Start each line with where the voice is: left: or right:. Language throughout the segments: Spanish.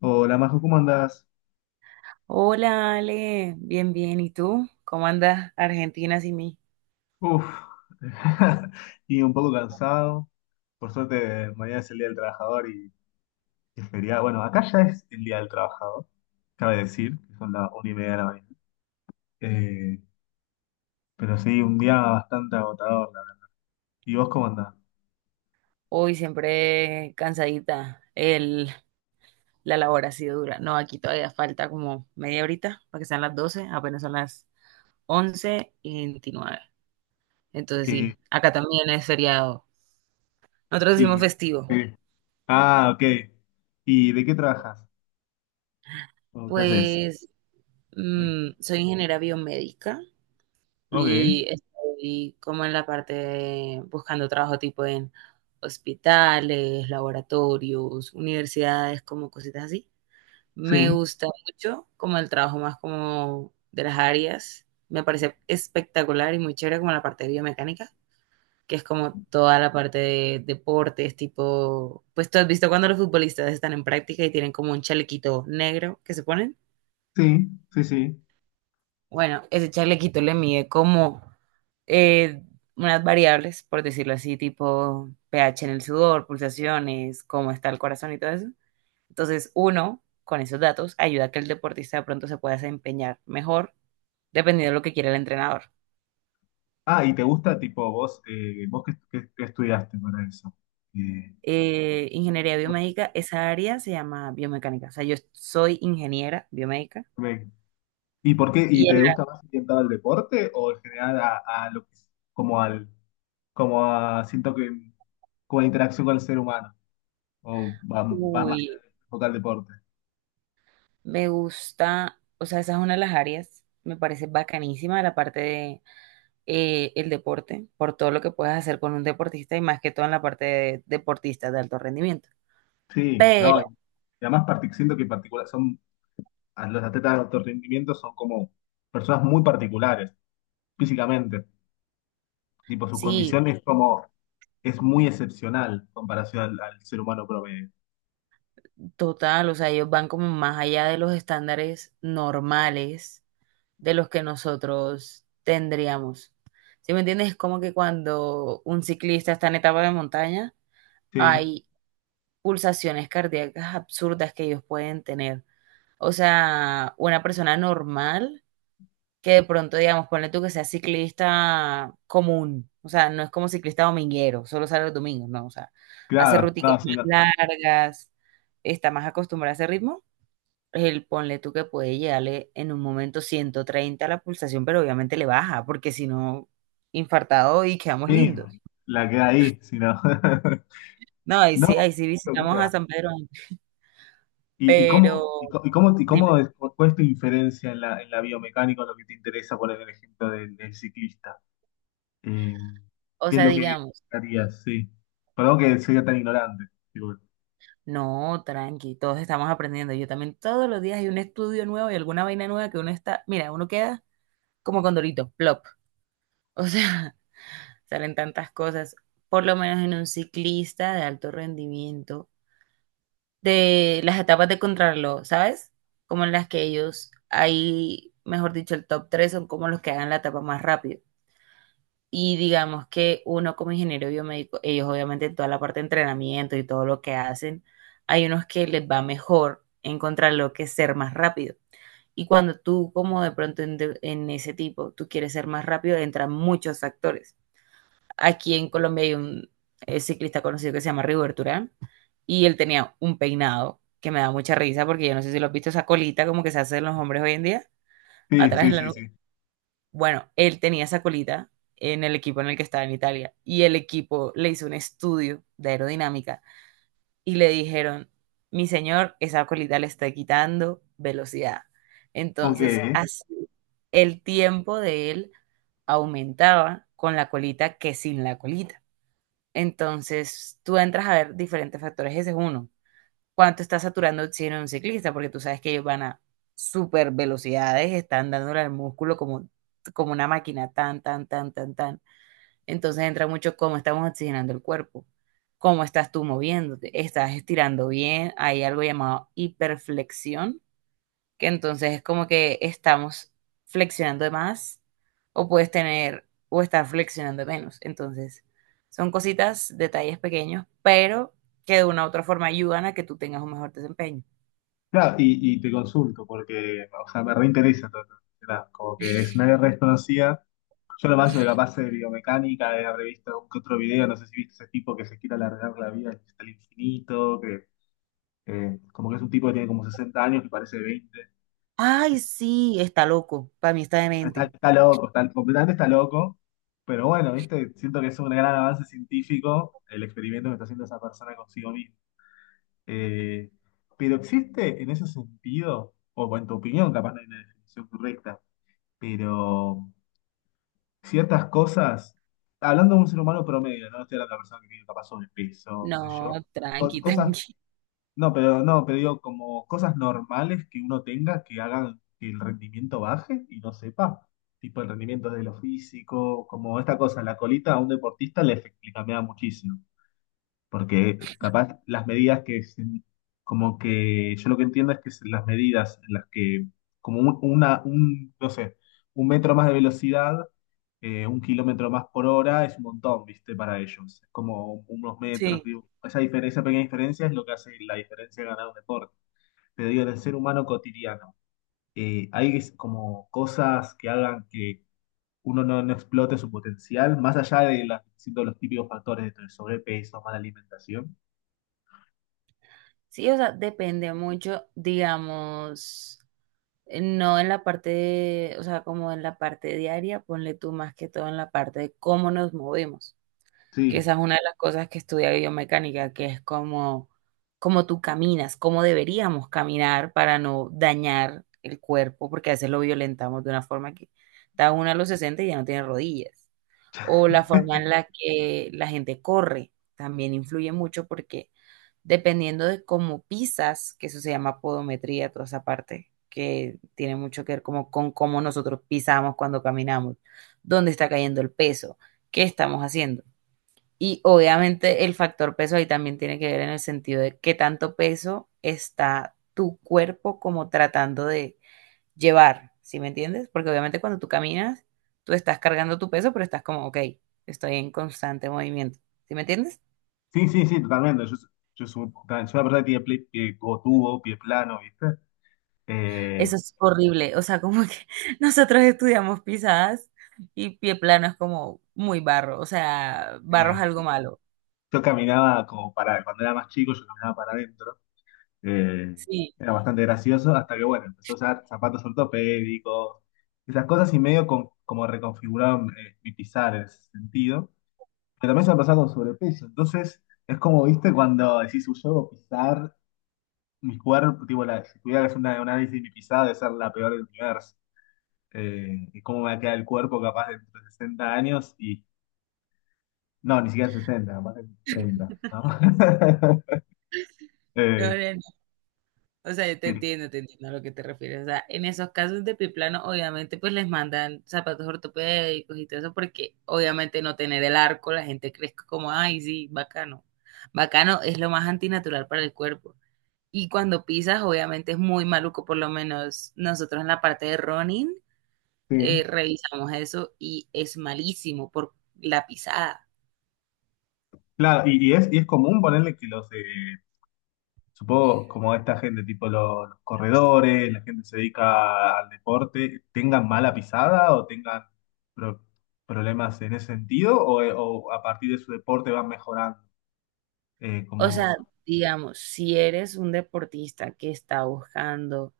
left: Hola, Majo, ¿cómo andás?
right: Hola Ale, bien, bien. ¿Y tú? ¿Cómo andas Argentina sin mí?
left: Uf, y un poco cansado. Por suerte, mañana es el Día del Trabajador y es feriado. Bueno, acá ya es el Día del Trabajador, cabe decir, que son las una y media de la mañana. Eh, pero sí, un día bastante agotador. ¿Y vos cómo andás?
right: Hoy siempre cansadita. La labor ha sido dura. No, aquí todavía falta como media horita para que sean las 12. Apenas son las once y 29. Entonces
left: Eh,
right: sí, acá también es feriado. Nosotros decimos
left: y,
right: festivo.
left: eh, ah, ok. ¿Y de qué trabajas? ¿O qué haces?
right: Pues
left: Eh,
right: soy ingeniera biomédica.
left: ok,
right: Y estoy como en la parte de buscando trabajo tipo en hospitales, laboratorios, universidades, como cositas así. Me
left: sí,
right: gusta mucho como el trabajo más como de las áreas. Me parece espectacular y muy chévere como la parte de biomecánica, que es como toda la parte de deportes, tipo, pues tú has visto cuando los futbolistas están en práctica y tienen como un chalequito negro que se ponen.
left: sí, sí, sí.
right: Bueno, ese chalequito le mide como eh, unas variables, por decirlo así, tipo pH en el sudor, pulsaciones, cómo está el corazón y todo eso. Entonces, uno, con esos datos, ayuda a que el deportista de pronto se pueda desempeñar mejor, dependiendo de lo que quiera el entrenador.
left: Ah, ¿y te gusta, tipo, vos, vos qué estudiaste para eso? Eh,
right: Ingeniería biomédica, esa área se llama biomecánica. O sea, yo soy ingeniera biomédica.
left: ¿Y por qué? ¿Y
right: y en
left: te gusta
right: la-
left: más orientado al deporte o en general a, a lo que es- como al como a siento que como a la interacción con el ser humano? ¿O va vas más que
right: uy,
left: nada enfocado al deporte?
right: me gusta, o sea, esa es una de las áreas, me parece bacanísima la parte de el deporte, por todo lo que puedes hacer con un deportista y más que todo en la parte de deportistas de alto rendimiento.
left: Sí,
right: Pero
left: no, y además siento que particular son a los atletas de alto rendimiento son como personas muy particulares físicamente, tipo sus
right: sí,
left: condiciones como es muy excepcional en comparación al ser humano promedio.
right: total, o sea, ellos van como más allá de los estándares normales de los que nosotros tendríamos. ¿Sí me entiendes? Es como que cuando un ciclista está en etapa de montaña,
left: Sí,
right: hay pulsaciones cardíacas absurdas que ellos pueden tener. O sea, una persona normal que de pronto, digamos, ponle tú que sea ciclista común, o sea, no es como ciclista dominguero, solo sale los domingos, no, o sea, hace
left: claro,
right: rúticas
left: no, sí, no,
right: más largas, está más acostumbrado a ese ritmo, el ponle tú que puede llegarle en un momento 130 a la pulsación, pero obviamente le baja, porque si no, infartado y quedamos
left: sí,
right: lindos.
left: la queda ahí, si no.
right: No,
left: No,
right: ahí sí
left: qué
right: visitamos a
left: locura.
right: San Pedro,
left: ¿Y
right: pero
left: cómo, y
right: dime,
left: cómo es, ¿cuál es tu inferencia en la biomecánica, en lo que te interesa poner el ejemplo del, del ciclista? Eh,
right: o
left: ¿Qué es
right: sea,
left: lo que
right: digamos.
left: harías? Sí. Perdón que sea tan ignorante. Disculpe.
right: No, tranqui, todos estamos aprendiendo. Yo también todos los días hay un estudio nuevo y alguna vaina nueva que uno está, mira, uno queda como con Condorito, plop. O sea, salen tantas cosas, por lo menos en un ciclista de alto rendimiento, de las etapas de contrarreloj, ¿sabes? Como en las que ellos, ahí, mejor dicho, el top 3 son como los que hagan la etapa más rápido. Y digamos que uno como ingeniero biomédico, ellos obviamente en toda la parte de entrenamiento y todo lo que hacen, hay unos que les va mejor encontrar lo que es ser más rápido. Y cuando tú como de pronto en ese tipo, tú quieres ser más rápido, entran muchos factores. Aquí en Colombia hay un ciclista conocido que se llama Rigoberto Urán, y él tenía un peinado que me da mucha risa porque yo no sé si lo has visto, esa colita como que se hacen los hombres hoy en día,
left: Sí,
right: atrás
left: sí,
right: en la
left: sí, sí.
right: bueno, él tenía esa colita en el equipo en el que estaba en Italia, y el equipo le hizo un estudio de aerodinámica y le dijeron, mi señor, esa colita le está quitando velocidad.
left: Ok.
right: Entonces, así el tiempo de él aumentaba con la colita que sin la colita. Entonces, tú entras a ver diferentes factores, ese es uno: cuánto está saturando oxígeno un ciclista, porque tú sabes que ellos van a super velocidades, están dándole al músculo como, una máquina, tan, tan, tan, tan, tan. Entonces entra mucho cómo estamos oxigenando el cuerpo, cómo estás tú moviéndote, estás estirando bien, hay algo llamado hiperflexión, que entonces es como que estamos flexionando de más o puedes tener o estar flexionando de menos. Entonces, son cositas, detalles pequeños, pero que de una u otra forma ayudan a que tú tengas un mejor desempeño.
left: Claro, y te consulto porque, o sea, me reinteresa todo esto, ¿verdad? Como que es una guerra desconocida. Yo lo más capaz de biomecánica, he revisto algún que otro video, no sé si viste ese tipo que se quiere alargar la vida hasta el infinito, que como que es un tipo que tiene como 60 años que parece veinte.
right: Ay, sí, está loco. Para mí está
left: Está,
right: demente.
left: está loco, completamente está loco. Pero bueno, ¿viste? Siento que es un gran avance científico el experimento que está haciendo esa persona consigo misma. Eh, pero existe en ese sentido, o en tu opinión, capaz no hay una definición correcta, pero ciertas cosas, hablando de un ser humano promedio, no estoy hablando de una persona que tiene capaz sobrepeso, qué sé yo,
right: No, tranqui,
left: cosas,
right: tranqui.
left: no, pero no, pero digo, como cosas normales que uno tenga que hagan que el rendimiento baje y no sepa, tipo el rendimiento de lo físico, como esta cosa, la colita a un deportista le cambia muchísimo, porque capaz las medidas que, como que yo lo que entiendo es que las medidas en las que, como una, un, no sé, un metro más de velocidad, un kilómetro más por hora es un montón, ¿viste? Para ellos. Es como unos metros,
right: Sí.
left: digo. Esa diferencia, esa pequeña diferencia es lo que hace la diferencia de ganar un deporte. Pero digo, en el ser humano cotidiano, hay como cosas que hagan que uno no, no explote su potencial, más allá de la- siendo los típicos factores de sobrepeso, mala alimentación.
right: Sí, o sea, depende mucho, digamos, no en la parte, o sea, como en la parte diaria, ponle tú más que todo en la parte de cómo nos movemos. Que
left: Sí,
right: esa es una de las cosas que estudia biomecánica, que es como tú caminas, cómo deberíamos caminar para no dañar el cuerpo, porque a veces lo violentamos de una forma que está uno a los 60 y ya no tiene rodillas. O la forma en la que la gente corre también influye mucho, porque dependiendo de cómo pisas, que eso se llama podometría, toda esa parte, que tiene mucho que ver como con cómo nosotros pisamos cuando caminamos, dónde está cayendo el peso, qué estamos haciendo. Y obviamente el factor peso ahí también tiene que ver, en el sentido de qué tanto peso está tu cuerpo como tratando de llevar, ¿sí me entiendes? Porque obviamente cuando tú caminas, tú estás cargando tu peso, pero estás como, ok, estoy en constante movimiento, ¿sí me entiendes?
left: sí, sí, sí, totalmente. Yo soy, una persona que tiene pie, tuvo tubo, pie plano, ¿viste?
right: Eso
left: Eh,
right: es horrible, o sea, como que nosotros estudiamos pisadas, y pie plano es como muy barro, o sea, barro es
left: eh,
right: algo malo.
left: yo caminaba como para, cuando era más chico, yo caminaba para adentro. Eh,
right: Sí,
left: Era bastante gracioso hasta que, bueno, empezó a usar zapatos ortopédicos, esas cosas y medio como reconfiguraron, mi pisar en ese sentido. Pero también se me pasaba con sobrepeso. Entonces, es como, viste, cuando decís, "Uy, yo debo pisar mi cuerpo", tipo, la, si tuviera que hacer un análisis de mi pisada, debe ser la peor del universo. Y cómo me va a quedar el cuerpo capaz dentro de 60 años y, no, ni siquiera sesenta, capaz de 30, ¿no?
right: no,
left: Eh,
right: no. O sea, yo te entiendo a lo que te refieres. O sea, en esos casos de piplano, obviamente, pues les mandan zapatos ortopédicos y todo eso, porque obviamente no tener el arco, la gente cree que como, ay, sí, bacano. Bacano es lo más antinatural para el cuerpo. Y cuando pisas, obviamente es muy maluco. Por lo menos nosotros en la parte de running,
left: sí.
right: revisamos eso y es malísimo por la pisada.
left: Claro, y es común, ponerle que los, supongo como esta gente, tipo los corredores, la gente que se dedica al deporte, ¿tengan mala pisada o tengan pro- problemas en ese sentido, o a partir de su deporte van mejorando?
right: O
left: Como,
right: sea, digamos, si eres un deportista que está buscando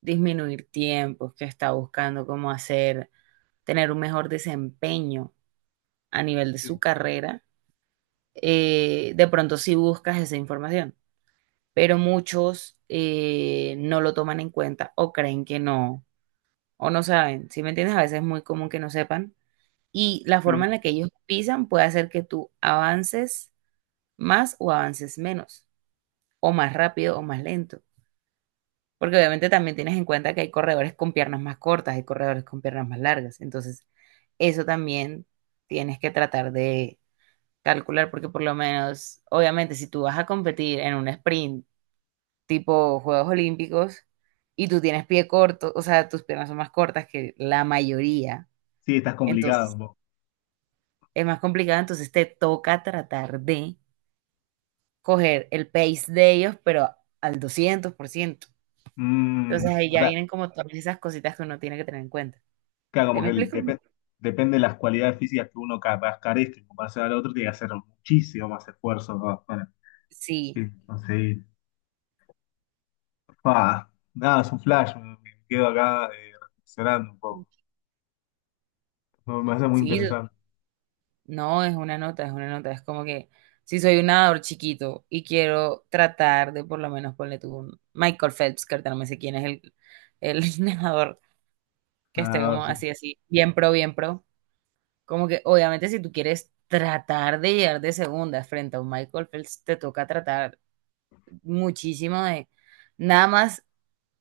right: disminuir tiempos, que está buscando cómo hacer, tener un mejor desempeño a nivel de su
left: sí,
right: carrera, de pronto sí buscas esa información, pero muchos no lo toman en cuenta o creen que no, o no saben, ¿si me entiendes? A veces es muy común que no sepan, y la forma
left: sí,
right: en la que ellos pisan puede hacer que tú avances más o avances menos, o más rápido o más lento. Porque obviamente también tienes en cuenta que hay corredores con piernas más cortas, hay corredores con piernas más largas. Entonces, eso también tienes que tratar de calcular, porque por lo menos, obviamente, si tú vas a competir en un sprint tipo Juegos Olímpicos y tú tienes pie corto, o sea, tus piernas son más cortas que la mayoría,
left: sí, estás complicado
right: entonces
left: un poco.
right: es más complicado, entonces te toca tratar de coger el pace de ellos, pero al 200%. Entonces
left: Mm,
right: ahí
left: o
right: ya
left: sea,
right: vienen como todas esas cositas que uno tiene que tener en cuenta.
left: claro,
right: ¿Sí
left: como
right: me
left: que
right: explico?
left: depende de las cualidades físicas que uno capaz carezca en comparación al otro, tiene que hacer muchísimo más esfuerzo para,
right: Sí,
left: sí, conseguir. Fua, nada, es un flash, me quedo acá, reflexionando un poco. No, me hace muy
right: sí,
left: interesante.
right: no, es una nota, es una nota. Es como que si soy un nadador chiquito y quiero tratar de por lo menos ponerle tú un Michael Phelps, que ahorita no me sé quién es el, nadador que esté
left: No,
right: como
left: sí.
right: así, así, bien pro, bien pro. Como que obviamente si tú quieres tratar de llegar de segunda frente a un Michael Phelps, te toca tratar muchísimo de nada más.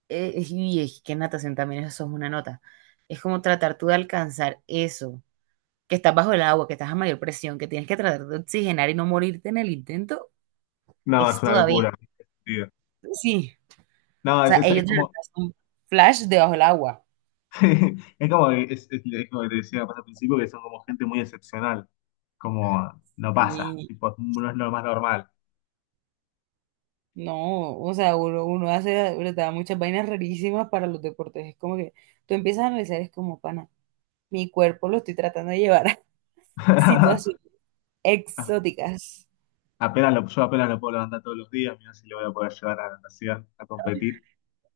right: Y es que en natación también eso es una nota. Es como tratar tú de alcanzar eso, que estás bajo el agua, que estás a mayor presión, que tienes que tratar de oxigenar y no morirte en el intento,
left: No, es
right: es
left: una
right: todavía,
left: locura.
right: sí,
left: No,
right: o
left: es,
right: sea,
left: es, es
right: ellos tienen
left: como,
right: un flash debajo del agua.
left: es como que te decía más al principio, que son como gente muy excepcional. Como no pasa,
right: Y
left: tipo, no es lo más normal.
right: no, o sea, uno hace, verdad, muchas vainas rarísimas para los deportes. Es como que tú empiezas a analizar, es como, pana, mi cuerpo lo estoy tratando de llevar a situaciones exóticas.
left: Yo apenas lo puedo levantar todos los días, mira si lo voy a poder llevar a la natación, a competir.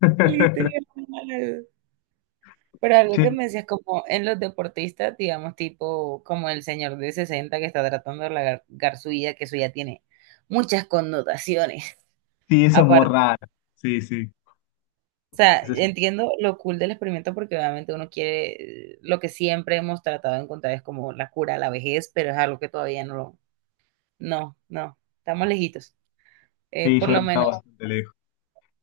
right: Literal. Pero algo que
left: Sí,
right: me decías, como en los deportistas, digamos, tipo como el señor de 60 que está tratando de largar su vida, que eso ya tiene muchas connotaciones.
left: sí, eso es muy
right: Aparte,
left: raro. Sí, sí.
right: o sea,
left: Eso es-
right: entiendo lo cool del experimento, porque obviamente uno quiere, lo que siempre hemos tratado de encontrar es como la cura a la vejez, pero es algo que todavía no lo, no, no, estamos lejitos. Eh,
left: sí, yo
right: por
left: creo
right: lo
left: que está
right: menos
left: bastante lejos.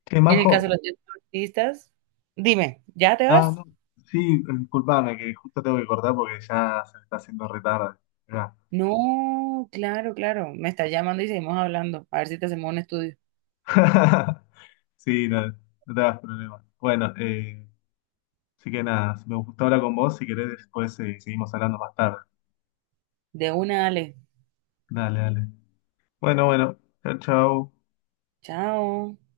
left: Che,
right: en el caso
left: Majo,
right: de los deportistas, dime, ¿ya te
left: ah,
right: vas?
left: no, sí, disculpame, que justo tengo que cortar porque ya se me está haciendo retarde.
right: No, claro, claro, me estás llamando y seguimos hablando, a ver si te hacemos un estudio.
left: Sí, no, no te hagas problema. Bueno, así que nada, me gustó hablar con vos, si querés después, seguimos hablando más tarde.
right: De una, Ale.
left: Dale, dale. Bueno, bueno, chao, chao.
right: Chao.